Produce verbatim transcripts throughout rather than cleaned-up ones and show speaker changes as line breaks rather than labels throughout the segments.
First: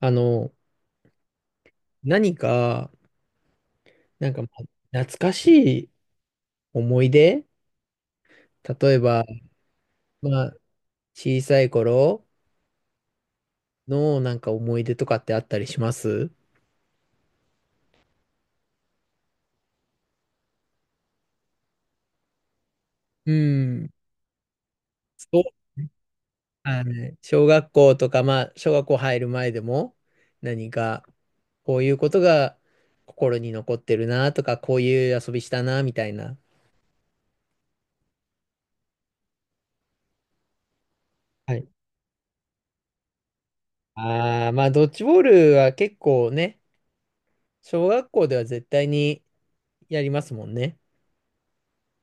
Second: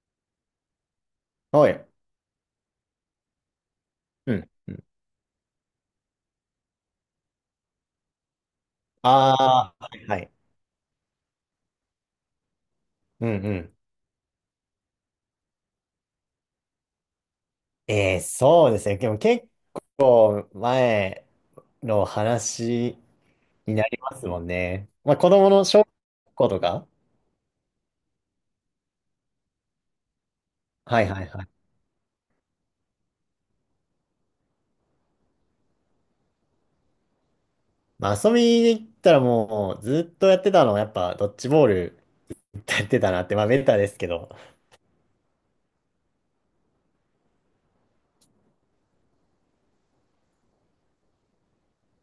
あの、
はい。
何か、な
う
んか、ま
ん。
あ
うん
懐かしい思い出、例えば、
ああ、はいはい。
まあ、小さい頃
うんうん。
のなんか思い出とかってあったりします？
えー、そうですね。でも結構前の話
う
にな
ん。
りますもんね。まあ
そ
子供の小
うね。
学校と
あ
か。
のね、小学校とか、まあ、小学校入る前でも、何
は
か、
いはいはい。
こういうことが心に残ってるなとか、こういう遊びしたな、みたいな。
まあ遊びに行ったらもうずっとやってたのはやっぱドッジ
は
ボー
い。
ルやってたなって、まあベタですけど。
ああ、まあ、ドッジボールは結構ね、小学校では絶対にやりますもんね。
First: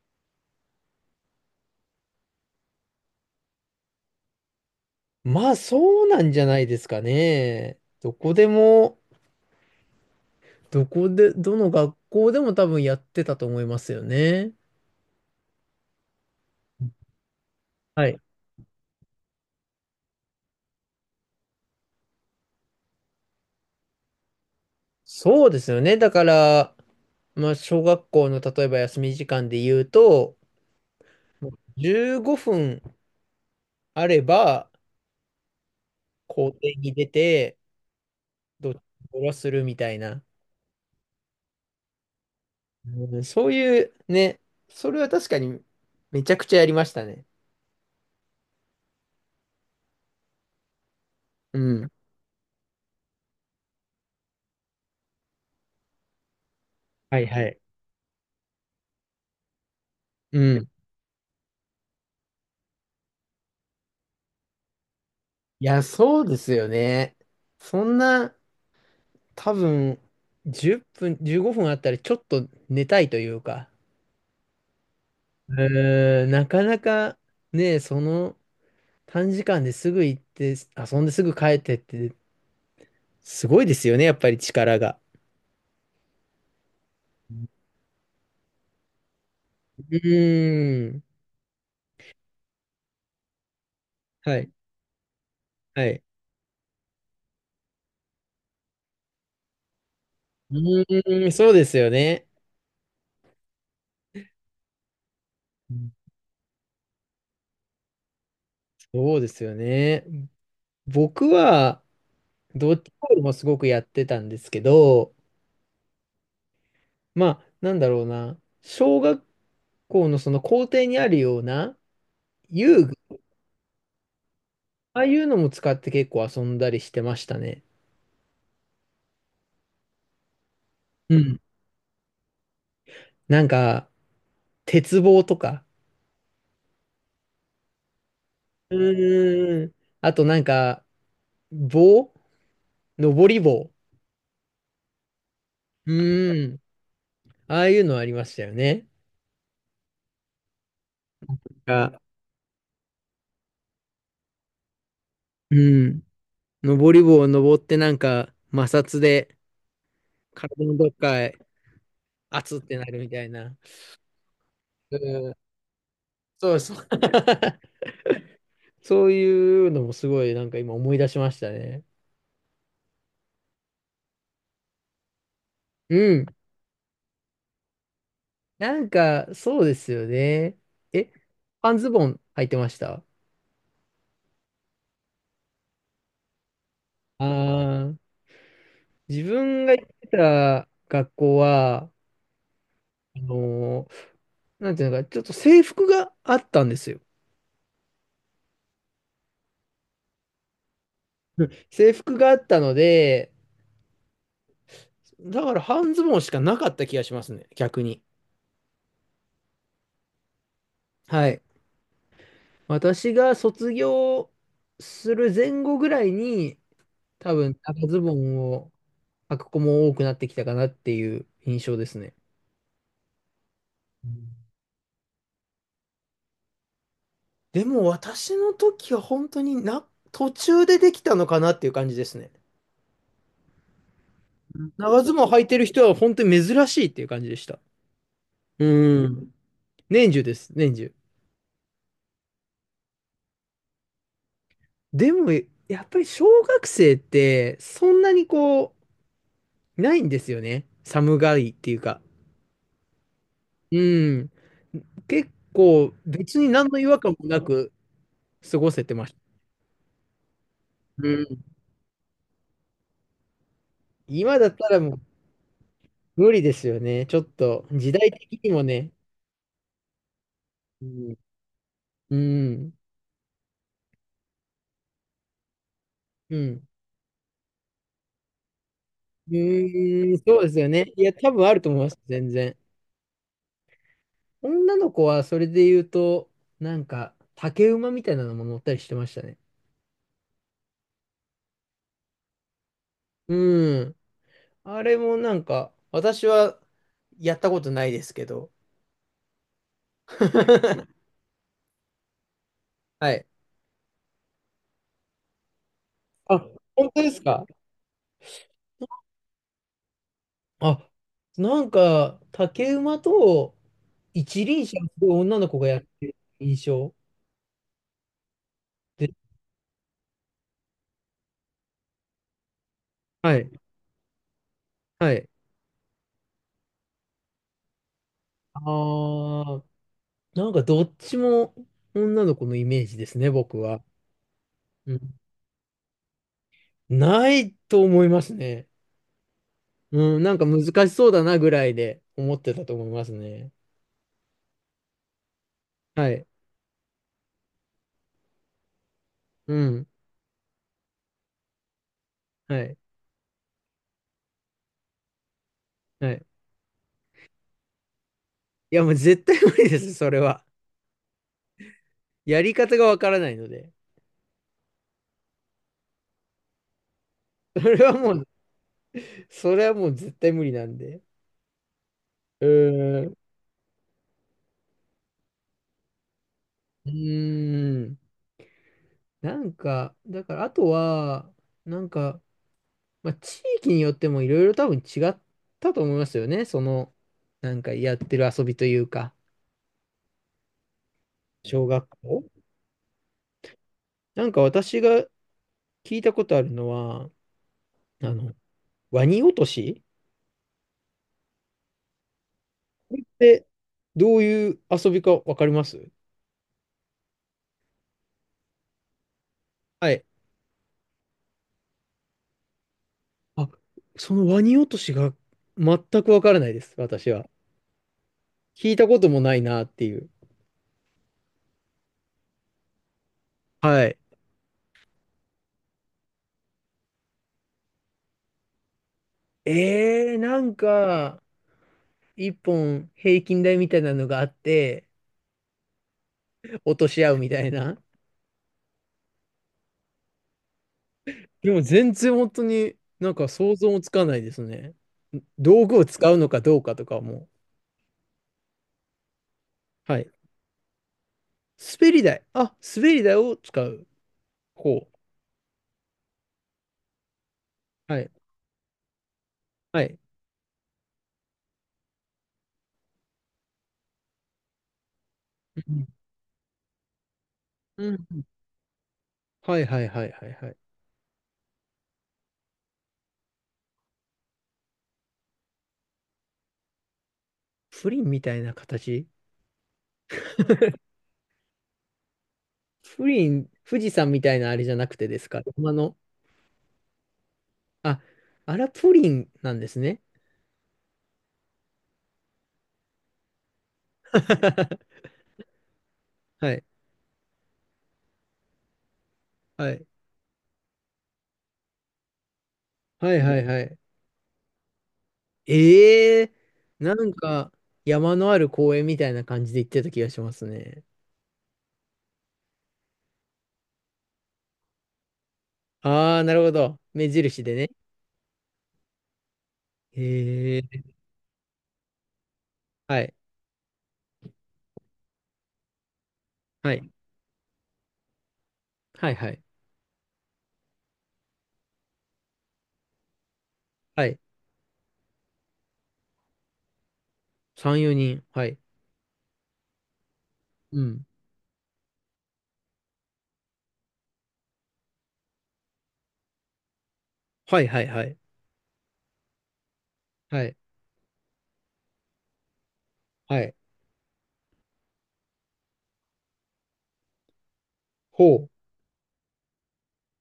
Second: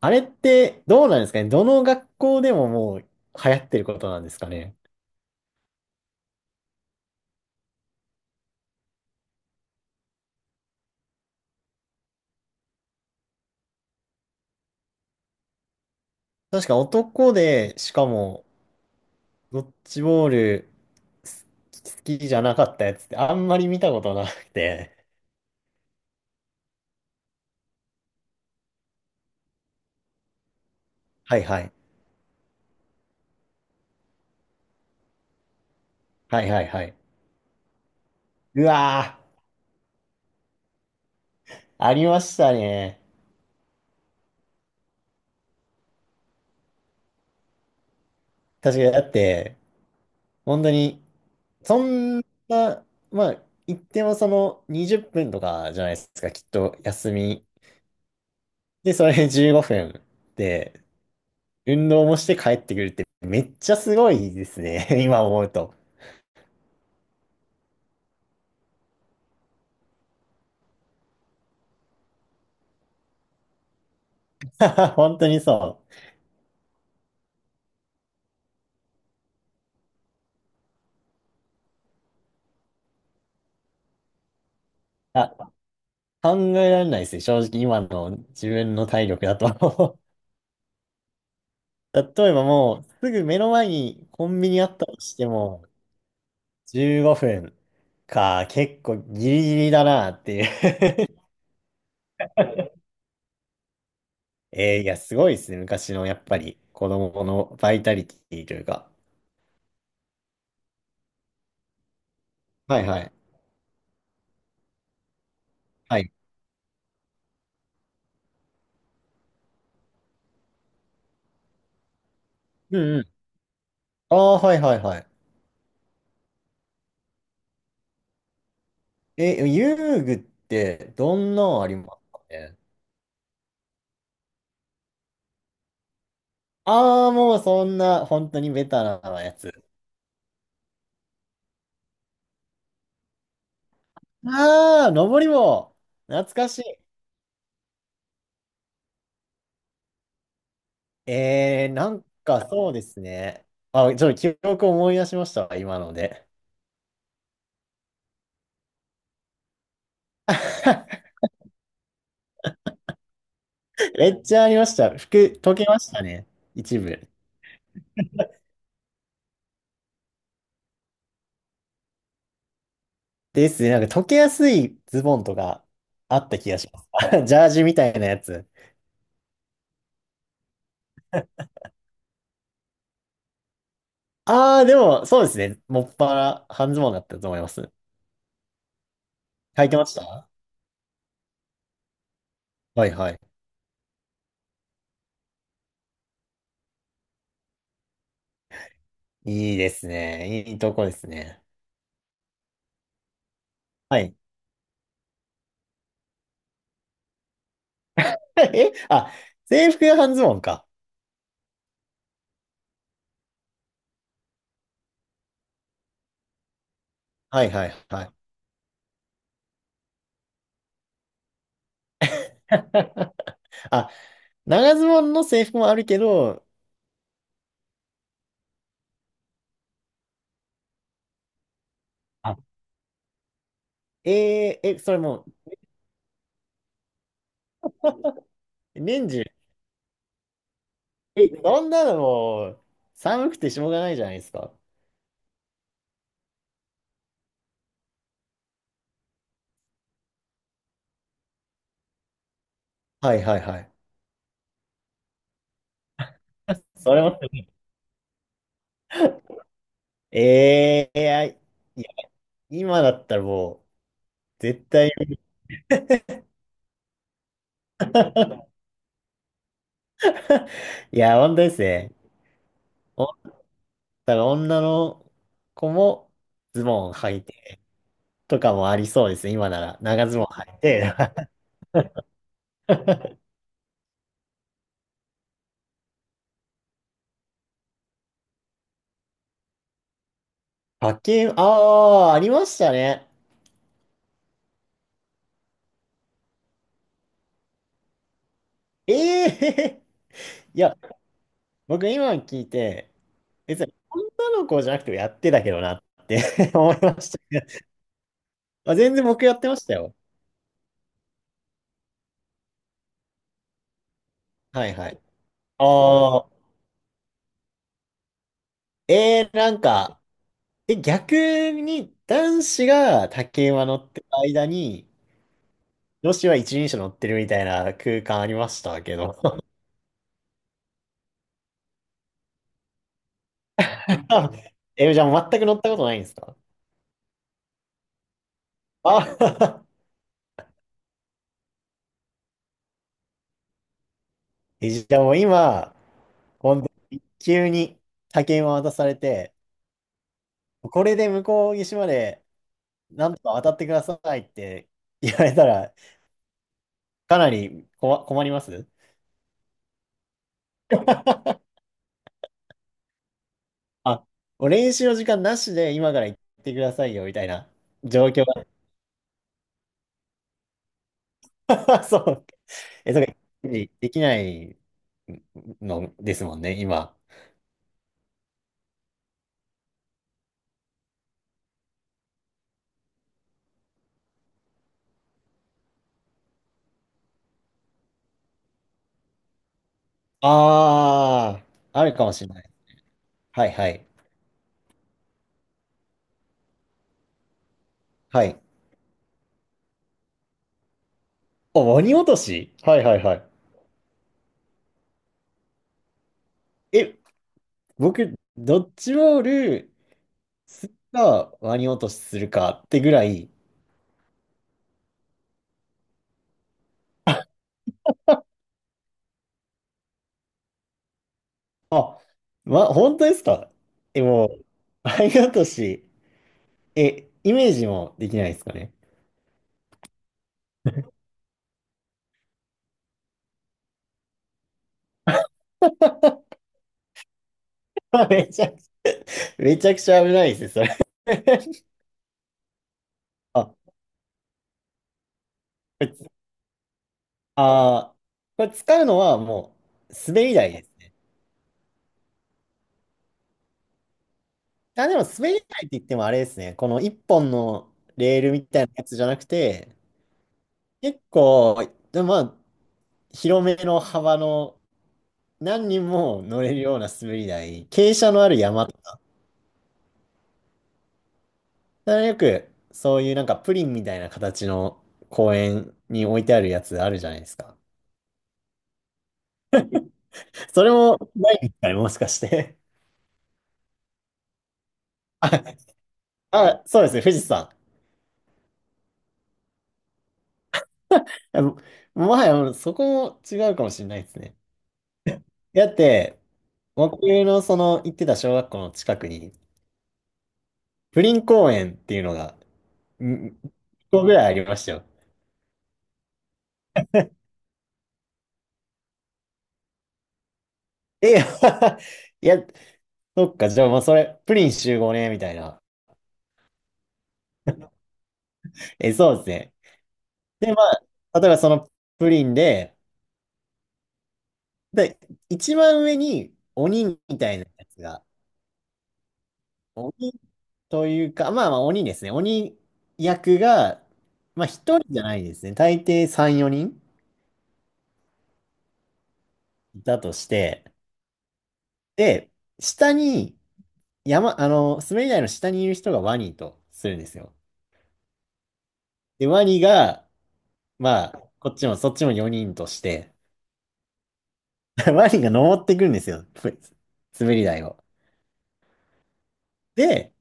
あれってどうなんですかね。どの学校でももう流行ってることなんですかね。
まあそうなんじゃないですかね。どこでも、どこで、どの学校でも多分やってたと思いますよね。
確か男で、しか
はい。
もドッジボールす好きじゃなかったやつってあんまり見たことなくて。
そうですよね。だから、まあ小学校の例えば休み時間で言うと、
はい
もう
はい。
じゅうごふんあれば
はい
校
はい
庭
は
に
い。
出て、
う
ドッジ
わ
ボールをするみたいな。
ー、ありましたね。
うん、そういうね、それは確かにめちゃくちゃやりましたね。
確かに、だって、本当に、
う
そ
ん。
んな、まあ、言ってもそのにじゅっぷんとかじゃないですか、きっと休
はいは
み。
い。
で、それじゅうごふん
うん。
で、運動もして帰ってくるってめっちゃすごいですね、今思う
い
と。
や、そうですよね。そんな、多分、じゅっぷん、じゅうごふんあったらちょっと寝たいというか、
本当にそう。
えーなかなかね、その短時間ですぐ行って、遊んですぐ帰ってって、すごいですよね、やっぱり力が。
あ考えられないですね。正直今の自分の体力だ
う
と
ーん。
例えばもうすぐ目の前にコ
は
ンビ
い。
ニあったとしても
はい。
じゅうごふんか結構ギリギリだなっていう
うーん、そうですよね。
えーいや、すごいですね。昔のやっぱり子供のバイタリティというか。
そうですよね。僕は、ドッ
はい
ジ
は
ボ
い。
ールもすごくやってたんですけど、
はい。
まあ、なんだろうな、小学校のその校庭にあるような
う
遊
んうん。ああ、はいはいは
ああ
い。
いうのも使って結構遊んだりしてましたね。
え、遊具って
う
どん
ん。
なのありますかね
なんか、鉄棒とか。
ああー、もうそんな本当にベ
う
タなやつ。
ーん。あとなんか、棒登り棒。
ああ、登り棒。
う
懐か
ー
し
ん。
い。
ああいうのありましたよね。
えー、な
が、
んかそうですね。あ、ちょっと記憶思い出しましたわ、今
う
の
ん。
で。
登り棒を登ってなんか、摩擦で体のどっ かへ、熱ってなるみたいな。
めっちゃありまし
う
た。
ん。
服、溶けましたね。
そうそう。
一 部。
そういうのもすごいなんか今思い出しましたね。
ですね。なんか溶けやすいズボンとか
う
あ
ん。
った気がします。ジャージみたいなやつ。
なんか、そうですよね。え、半ズボン履いてました？
ああ、でも、そうですね。もっぱら半ズボンだった
あ
と思います。
ー、自分
履い
が
て
行っ
まし
て
た
た学校は、
はいは
あ
い。
のーなんていうのか、ちょっと制服があったんですよ。
いいですね。いいとこです ね。
うん、制服があったので、
はい。
だから半ズボンしかなかった気がしますね、逆に。
え、あ、制服が半ズボンか。
はい。私が卒業する前後ぐらいに、多
はい
分
はい
長ズボ
は
ンを履く子も多くなってきたかなっていう印象ですね。
い。あ、長ズボンの制服もあるけど、
でも私の時は本当にな、途中でできたのかなっていう感じですね。
あ、え
う
ー、
ん、
え、それ
長ズボ
も
ン履いてる人は本当に珍しいっていう感じでした。
う、
う
年中、
ん。年中です、年中。
え、そんなのもう、寒くてしょうがないじゃないですか。
でも、やっぱり小学生ってそんなにこう、ないんですよね。寒がりっていうか。
はいはいはい。
うん。結構別に 何の違
そ
和
れ
感
も、
もなく過ごせてました。
えー、い
う
や、い
ん。
や今だったらもう、
今だっ
絶
たら
対、
もう無理ですよね。ちょっと時代的にもね。う
い
ん。
や、本当ですね。
うん。
おだから女の子も
うん。
ズボン履いてとかもありそうです
う
ね、今なら。長
ーん、
ズボン
そうで
履
す
い
よね。
て。
いや、多 分あると思います、全然。女の子はそれで言うと、なんか、竹馬みたいなのも乗ったりしてましたね。
派遣、ああ、ありましたね。
うん。あれもなんか、私はやったことないですけど。
ええー、いや、僕今聞いて、
はい。
別に女の子じゃなくてもやってたけどなって
あ、
思い
本
ま
当
し
で
た
す
け
か？
どまあ、全然僕やってましたよ。
あ、なんか、竹馬と一輪
はい
車を
は
す
い。
ごい女の子がやってる
ああ、
印象で、
えー、なんか、え、逆に男子が
は
竹
い、
馬乗ってる間に、
はい。
女子は一輪車乗ってるみたいな空間ありましたけ
あ
ど。
あ、なんかどっちも女の子のイメージですね、僕は。
あ
う
え、じゃあも
ん、
う全く乗ったことないんですか
ないと思いますね。
あ
うん、なんか難しそうだなぐらいで思ってたと思いますね。
え、じゃあもう今、
はい。
本当に急に竹馬渡されて、
うん。
これで向こう岸まで
はい。
なんとか渡ってくださいって言われたら、
はい。
かなりこわ困ります
いや、もう絶対無理です、それは。やり方がわからないので。
あ、もう練習の時間なしで今から行ってくださいよみたいな
それは
状
も
況
う、それはもう絶対無理なんで。
が。そう。
う
え、そう
ー
か、
ん。
できないのですもんね、
う
今。
ーん。なんか、だから、あとは、なんか、まあ、地域によってもいろいろ多分違ったと思いますよね。その、なんかやってる遊びというか、
あ
小
あ、あ
学
るかも
校。
しれない。はいはい。
なんか私が聞いたことあるのは、あ
は
の、
い。
ワニ落とし
お、鬼落としはいはいはい。
で、どういう遊びかわかります？
え、僕、ドッジボール
はい。
するか、ワニ落としするかってぐらい、
あ、そのワニ落としが全くわからないです、私は。聞いたこともないなっていう。
あ、ま、本当ですか
はい。
え、もう、ワニ落とし。え、イメージもできないですかね。
えー、なんか、一本平均台みたいなのがあって、落とし合うみたいな。
めちゃくちゃ、めちゃくちゃ危ないですね、そ
で
れ。
も全然本当になんか
あ、
想像
こ
もつかないですね。道具を
れ
使うのかどうかとかも。
あー、これ使うのはもう
はい。
滑り台ですね。
滑り台。あ、滑り台を使う。
あ、
方
でも滑り台って言ってもあれですね。この一本の
はい。
レールみたいなやつじゃなくて、
はい。
結構、でもまあ、広めの幅の
う
何人
ん。
も乗れるような滑り台、
う
傾斜の
ん。
ある山。だか
はいはいはいはいはい。
らよく、そういうなんかプリンみたいな形の公園に置いてあるやつあるじゃないですか。
プリンみたいな形？
それもないんですかね、もしかして。
プリン、富士山みたいなあれじゃなくてで す
あ、
か、山の。
あ、そうですね、富士山。い
あ、あら、プリンなんですね。
やももはや、そこも違うかもしれないですね。だって、
はい。
僕のその行ってた小学校の近くに、
はい。
プリン公園っていうのが、
はい
ん1
はいはい。
個ぐらいありましたよ。
ええー、なんか山のある公園みたいな感じで行ってた気がしますね。
え、いや、そっか、じゃあ、まあ、それ、プリン集合ね、みたいな。
ああ、なるほど。目印でね。
え、そうですね。
え
で、ま
えー、
あ、例えばそのプリンで、
はい。
で、一番上に
は
鬼
い。
みたいなやつが、
はいはい。
鬼というか、まあまあ鬼ですね。鬼役が、
はい。
まあ一人じゃないですね。大抵さん、よにん
さん、よにん。はい。
いたとして、
うん。
で、下に、山、あの、滑り台の下にいる人がワニとするんですよ。
はいはいはい。
で、ワニが、
はい。
まあ、こっちもそっちもよにんとして、
はい。
ワニが登ってくるんですよ。滑り台を。
ほう。
で、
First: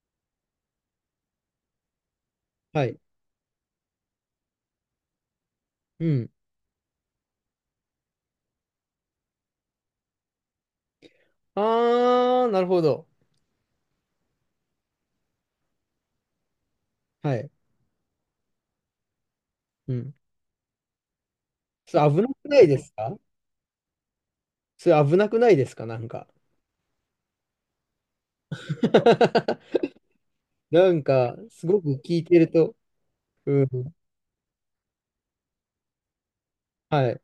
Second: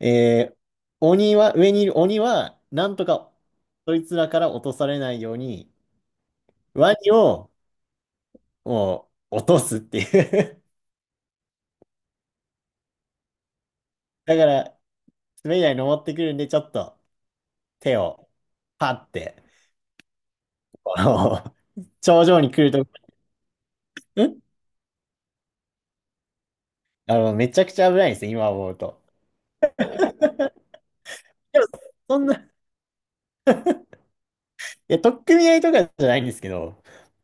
えー鬼は、上にいる鬼は、
は
なん
い。
とか、そいつらから落とされないように、
うん。
ワニを、もう、落とすっていう
あー、なるほど。
だから、滑り台に登ってくるんで、ちょっと
はい。
手をパって、
うん。
あの
それ危
頂
な
上
く
に
な
来
い
る
で
と、
すか？
ん
それ危なくないですかなんか。
あの、めちゃくちゃ危ないんですよ、今思うと。
なんか、
で
す
も、
ごく聞
そ
い
んな、
てる
い
と。うん。
や、取っ組み合いとかじゃないんですけど、
はい。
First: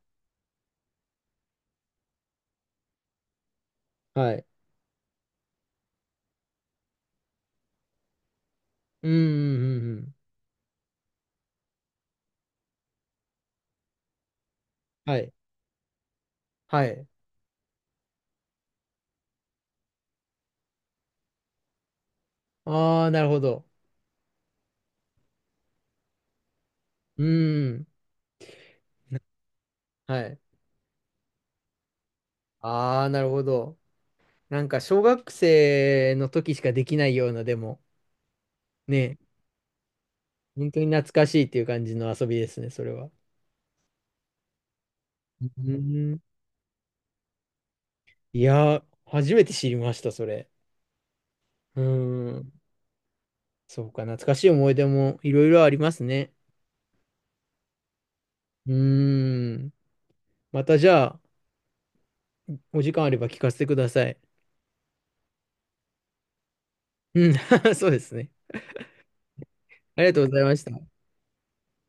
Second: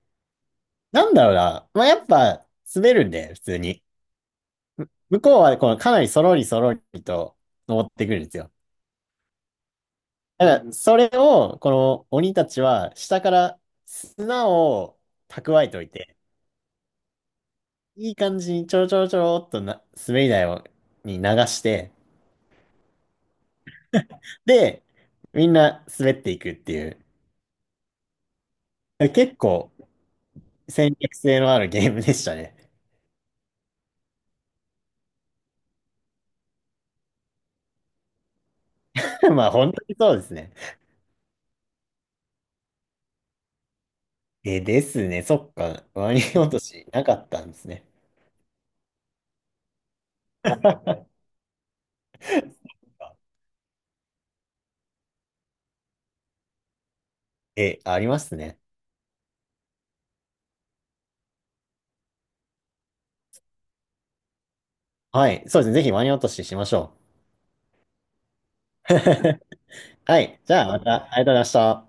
なんだろうな。まあ、やっぱ、滑るんで、普通に。
はい。
向こうは、この、かなりそろりそろりと登ってくるんですよ。
うん、うん、うん。うん、
だから、それを、この鬼たちは、下から砂を
はい。
蓄えておいて、
はい。
いい感じにちょろちょろちょろっとな、滑り台を、に流して、
あー、なるほど。
で、みんな滑っていくっていう、
うん。
結構
はい。
戦略性のあるゲームでしたね。
あー、なるほど。なんか、小学生の時しかできないような、でも、ね、
まあ本当にそうですね。
本当に懐かしいっていう感じの遊びですね、それは。
え、ですね。そ
う
っか。ワ
ん。
ニ落としなかったんですね。
いやー、初めて知りました、それ。うん。そうか、懐かしい思い出もいろいろありますね。
え、ありますね。
うーん。またじゃあ、お時間あれば聞かせてください。
はい。そうですね。ぜひワニ落とししましょ
うん、そうですね。
う。
あ りが
は
とうご
い。
ざい
じ
ま
ゃ
し
あまた、
た。
ありがとうございました。